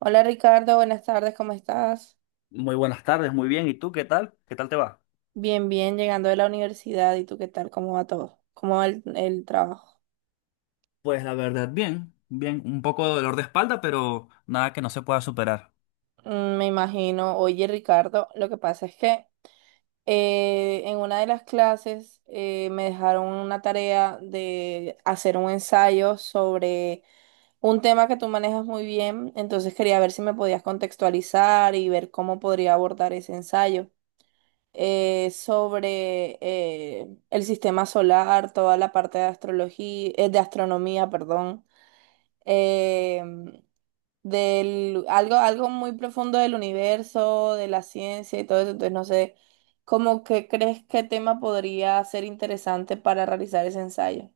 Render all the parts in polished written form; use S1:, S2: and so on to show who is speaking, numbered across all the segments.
S1: Hola Ricardo, buenas tardes, ¿cómo estás?
S2: Muy buenas tardes, muy bien. ¿Y tú qué tal? ¿Qué tal te va?
S1: Bien, bien, llegando de la universidad. ¿Y tú qué tal? ¿Cómo va todo? ¿Cómo va el trabajo?
S2: Pues la verdad, bien, bien, un poco de dolor de espalda, pero nada que no se pueda superar.
S1: Me imagino. Oye Ricardo, lo que pasa es que en una de las clases me dejaron una tarea de hacer un ensayo sobre un tema que tú manejas muy bien, entonces quería ver si me podías contextualizar y ver cómo podría abordar ese ensayo. Sobre el sistema solar, toda la parte de astrología, de astronomía, perdón, eh, del, algo muy profundo del universo, de la ciencia y todo eso. Entonces, no sé, ¿cómo que crees qué tema podría ser interesante para realizar ese ensayo?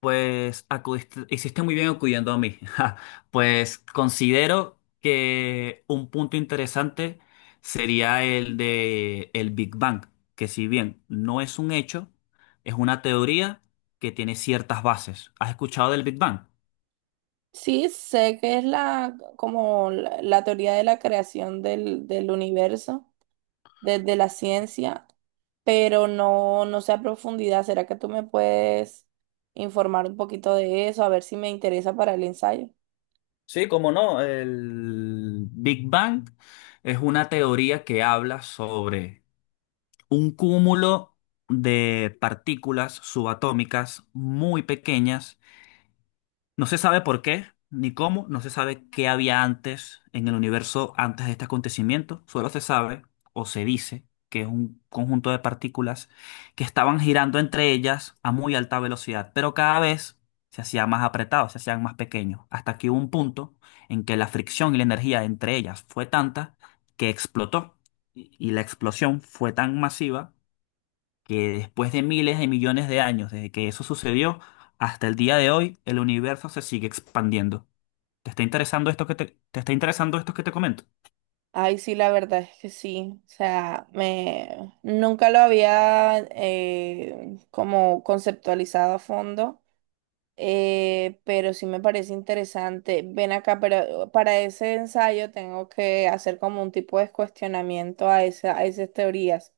S2: Pues hiciste muy bien acudiendo a mí. Ja, pues considero que un punto interesante sería el de el Big Bang, que si bien no es un hecho, es una teoría que tiene ciertas bases. ¿Has escuchado del Big Bang?
S1: Sí, sé que es la teoría de la creación del universo, desde la ciencia, pero no, no sé a profundidad. ¿Será que tú me puedes informar un poquito de eso? A ver si me interesa para el ensayo.
S2: Sí, cómo no. El Big Bang es una teoría que habla sobre un cúmulo de partículas subatómicas muy pequeñas. No se sabe por qué ni cómo, no se sabe qué había antes en el universo antes de este acontecimiento, solo se sabe o se dice que es un conjunto de partículas que estaban girando entre ellas a muy alta velocidad, pero cada vez se hacían más apretados, se hacían más pequeños, hasta que hubo un punto en que la fricción y la energía entre ellas fue tanta que explotó, y la explosión fue tan masiva que después de miles de millones de años desde que eso sucedió hasta el día de hoy, el universo se sigue expandiendo. ¿Te está interesando esto que te, te está interesando esto que te comento?
S1: Ay, sí, la verdad es que sí. O sea, me nunca lo había como conceptualizado a fondo, pero sí me parece interesante. Ven acá, pero para ese ensayo tengo que hacer como un tipo de cuestionamiento a a esas teorías.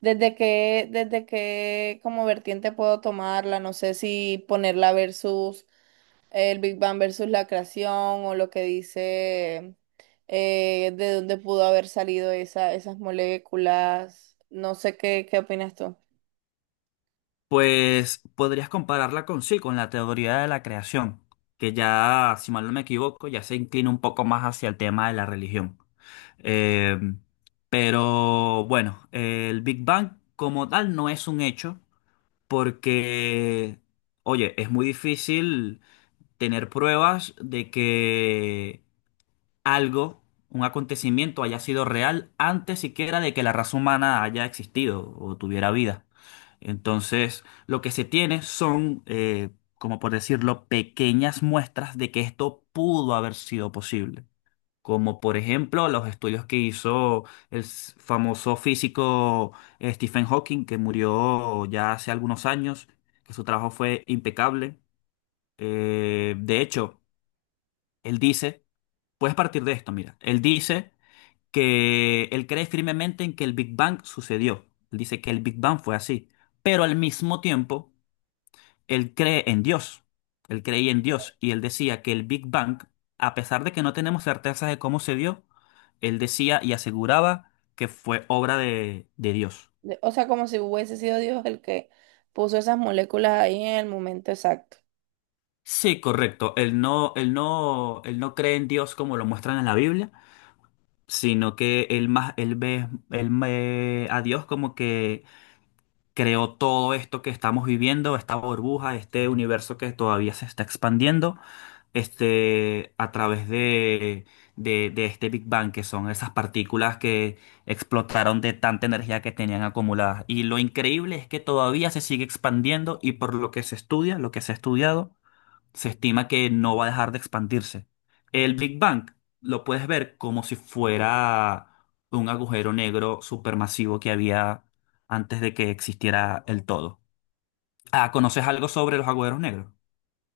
S1: Desde qué como vertiente puedo tomarla? No sé si ponerla versus el Big Bang versus la creación o lo que dice de dónde pudo haber salido esas moléculas. No sé qué, qué opinas tú.
S2: Pues podrías compararla con, sí, con la teoría de la creación, que ya, si mal no me equivoco, ya se inclina un poco más hacia el tema de la religión. Eh, pero bueno, el Big Bang como tal no es un hecho, porque, oye, es muy difícil tener pruebas de que algo, un acontecimiento haya sido real antes siquiera de que la raza humana haya existido o tuviera vida. Entonces, lo que se tiene son, como por decirlo, pequeñas muestras de que esto pudo haber sido posible. Como por ejemplo los estudios que hizo el famoso físico Stephen Hawking, que murió ya hace algunos años, que su trabajo fue impecable. De hecho, él dice, puedes partir de esto, mira, él dice que él cree firmemente en que el Big Bang sucedió. Él dice que el Big Bang fue así, pero al mismo tiempo, él cree en Dios. Él creía en Dios y él decía que el Big Bang, a pesar de que no tenemos certeza de cómo se dio, él decía y aseguraba que fue obra de Dios.
S1: De- O sea, como si hubiese sido Dios el que puso esas moléculas ahí en el momento exacto.
S2: Sí, correcto. Él no cree en Dios como lo muestran en la Biblia, sino que él ve a Dios como que creó todo esto que estamos viviendo, esta burbuja, este universo que todavía se está expandiendo, este, a través de, de este Big Bang, que son esas partículas que explotaron de tanta energía que tenían acumulada. Y lo increíble es que todavía se sigue expandiendo y por lo que se estudia, lo que se ha estudiado, se estima que no va a dejar de expandirse. El Big Bang lo puedes ver como si fuera un agujero negro supermasivo que había antes de que existiera el todo. Ah, ¿conoces algo sobre los agujeros negros?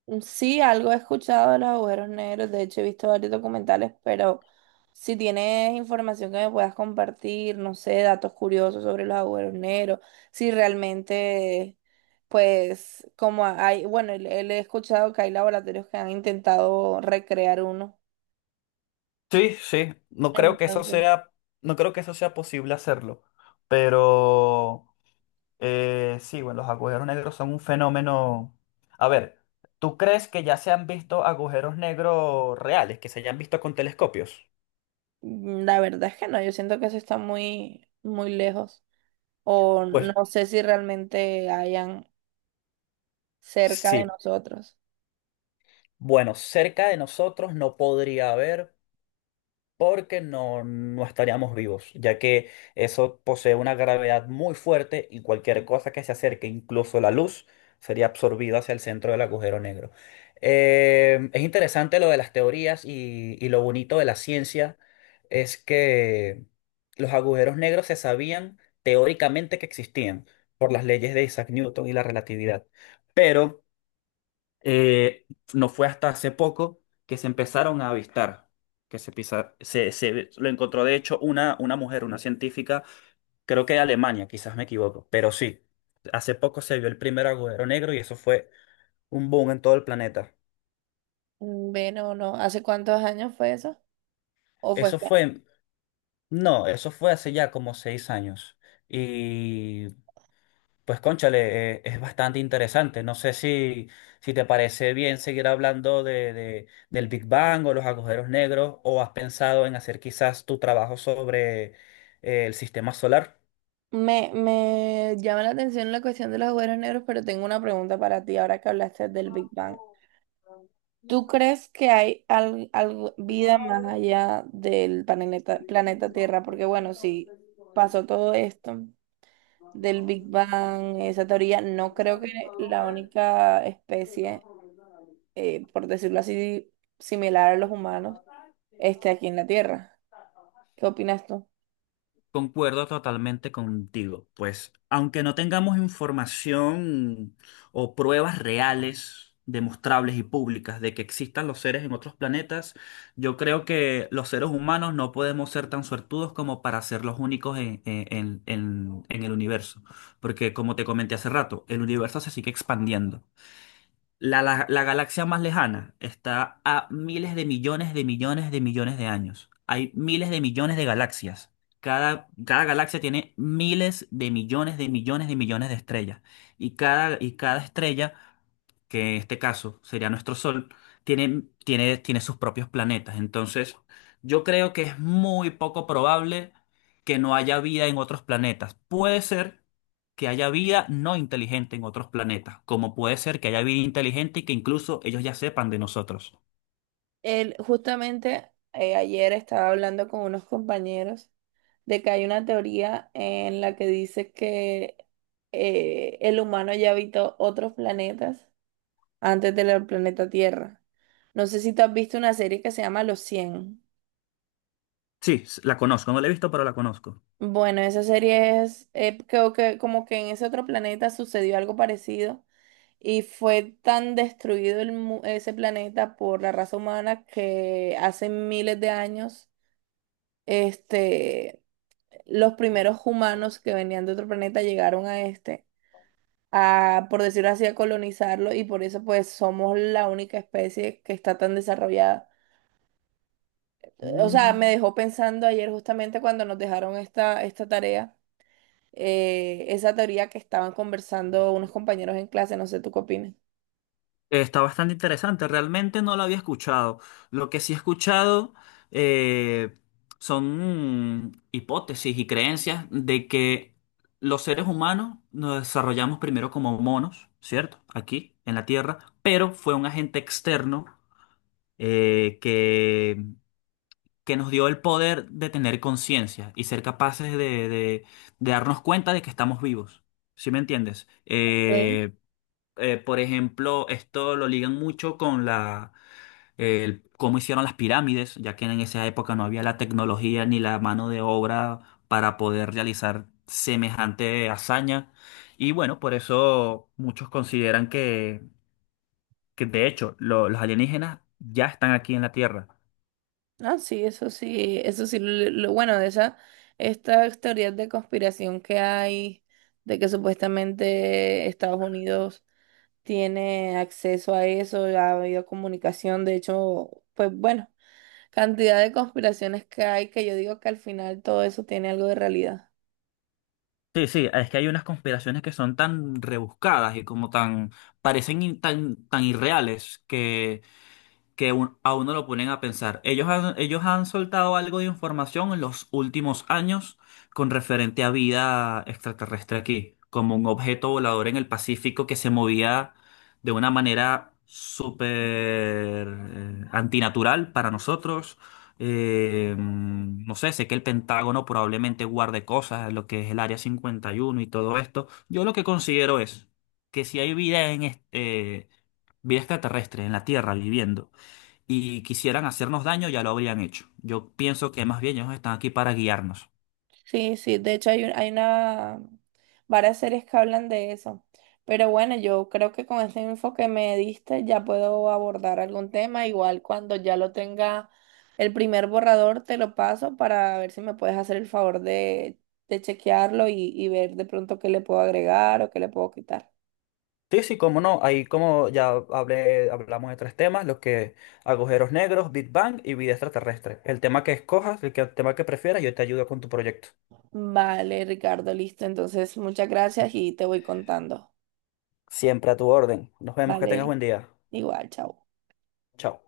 S1: Sí, algo he escuchado de los agujeros negros, de hecho he visto varios documentales, pero si tienes información que me puedas compartir, no sé, datos curiosos sobre los agujeros negros, si realmente, pues, como hay, bueno, le he escuchado que hay laboratorios que han intentado recrear uno,
S2: Sí, sí, no creo que eso
S1: entonces,
S2: sea, no creo que eso sea posible hacerlo, pero sí, bueno, los agujeros negros son un fenómeno. A ver, ¿tú crees que ya se han visto agujeros negros reales, que se hayan visto con telescopios?
S1: mm, la verdad es que no, yo siento que eso está muy, muy lejos, o
S2: Pues
S1: no sé si realmente hayan cerca de
S2: sí,
S1: nosotros.
S2: bueno, cerca de nosotros no podría haber porque no, no estaríamos vivos, ya que eso posee una gravedad muy fuerte y cualquier cosa que se acerque, incluso la luz, sería absorbida hacia el centro del agujero negro. Es interesante lo de las teorías y lo bonito de la ciencia es que los agujeros negros se sabían teóricamente que existían por las leyes de Isaac Newton y la relatividad, pero... Eh, no fue hasta hace poco que se empezaron a avistar, que se, pisa- se- lo encontró de hecho una mujer, una científica, creo que de Alemania, quizás me equivoco, pero sí, hace poco se vio el primer agujero negro y eso fue un boom en todo el planeta.
S1: Bueno, no, ¿hace cuántos años fue eso? ¿O fue
S2: Eso
S1: este año?
S2: fue, no, eso fue hace ya como seis años. Y pues cónchale, es bastante interesante. No sé si, te parece bien seguir hablando del Big Bang o los agujeros negros, o has pensado en hacer quizás tu trabajo sobre el sistema solar.
S1: Me llama la atención la cuestión de los agujeros negros, pero tengo una pregunta para ti ahora que hablaste del Big Bang. ¿Tú crees que hay al- algo- vida más allá del planeta, planeta Tierra? Porque bueno, si pasó todo esto del Big Bang, esa teoría, no creo que la única especie, por decirlo así, similar a los humanos, esté aquí en la Tierra. ¿Qué opinas tú?
S2: Concuerdo totalmente contigo. Pues, aunque no tengamos información o pruebas reales, demostrables y públicas de que existan los seres en otros planetas, yo creo que los seres humanos no podemos ser tan suertudos como para ser los únicos en el universo. Porque, como te comenté hace rato, el universo se sigue expandiendo. La galaxia más lejana está a miles de millones de millones de millones de años. Hay miles de millones de galaxias. Cada galaxia tiene miles de millones de millones de millones de estrellas. Y cada estrella, que en este caso sería nuestro Sol, tiene sus propios planetas. Entonces, yo creo que es muy poco probable que no haya vida en otros planetas. Puede ser que haya vida no inteligente en otros planetas, como puede ser que haya vida inteligente y que incluso ellos ya sepan de nosotros.
S1: Él, justamente ayer estaba hablando con unos compañeros de que hay una teoría en la que dice que el humano ya habitó otros planetas antes del planeta Tierra. No sé si tú has visto una serie que se llama Los Cien.
S2: Sí, la conozco, no la he visto, pero la conozco.
S1: Bueno, esa serie es, creo que como que en ese otro planeta sucedió algo parecido y fue tan destruido el mu- ese planeta por la raza humana, que hace miles de años, este, los primeros humanos que venían de otro planeta llegaron a este, a, por decirlo así, a colonizarlo, y por eso pues somos la única especie que está tan desarrollada. O sea,
S2: Mm.
S1: me dejó pensando ayer justamente cuando nos dejaron esta tarea, esa teoría que estaban conversando unos compañeros en clase, no sé, ¿tú qué opinas?
S2: Está bastante interesante, realmente no la había escuchado. Lo que sí he escuchado eh, son hipótesis y creencias de que los seres humanos nos desarrollamos primero como monos, ¿cierto? Aquí en la Tierra, pero fue un agente externo eh, que que nos dio el poder de tener conciencia y ser capaces de- de darnos cuenta de que estamos vivos. ¿Sí me entiendes?
S1: Ok.
S2: Por ejemplo, esto lo ligan mucho con cómo hicieron las pirámides, ya que en esa época no había la tecnología ni la mano de obra para poder realizar semejante hazaña. Y bueno, por eso muchos consideran que de hecho, los alienígenas ya están aquí en la Tierra.
S1: Ah, sí, eso sí, eso sí, lo- bueno de esa, estas teorías de conspiración que hay, de que supuestamente Estados Unidos tiene acceso a eso, ha habido comunicación, de hecho, pues bueno, cantidad de conspiraciones que hay, que yo digo que al final todo eso tiene algo de realidad.
S2: Sí, sí, es que hay unas conspiraciones que son tan rebuscadas y como tan, parecen tan irreales que que a uno lo ponen a pensar. Ellos han soltado algo de información en los últimos años con referente a vida extraterrestre aquí, como un objeto volador en el Pacífico que se movía de una manera súper antinatural para nosotros. No sé, sé que el Pentágono probablemente guarde cosas, lo que es el Área 51 y uno y todo esto. Yo lo que considero es que si hay vida en este, vida extraterrestre en la Tierra viviendo y quisieran hacernos daño, ya lo habrían hecho. Yo pienso que más bien ellos están aquí para guiarnos.
S1: Sí, sí, de hecho hay, un- hay una, varias series que hablan de eso, pero bueno, yo creo que con este info que me diste ya puedo abordar algún tema, igual cuando ya lo tenga el primer borrador te lo paso para ver si me puedes hacer el favor de chequearlo y ver de pronto qué le puedo agregar o qué le puedo quitar.
S2: Sí, sí, cómo no. Ahí como ya hablamos de tres temas, los que agujeros negros, Big Bang y vida extraterrestre. El tema que escojas, el tema que prefieras, yo te ayudo con tu proyecto.
S1: Vale, Ricardo, listo. Entonces, muchas gracias y te voy contando.
S2: Siempre a tu orden. Nos vemos, que tengas
S1: Vale,
S2: buen día.
S1: igual, chao.
S2: Chao.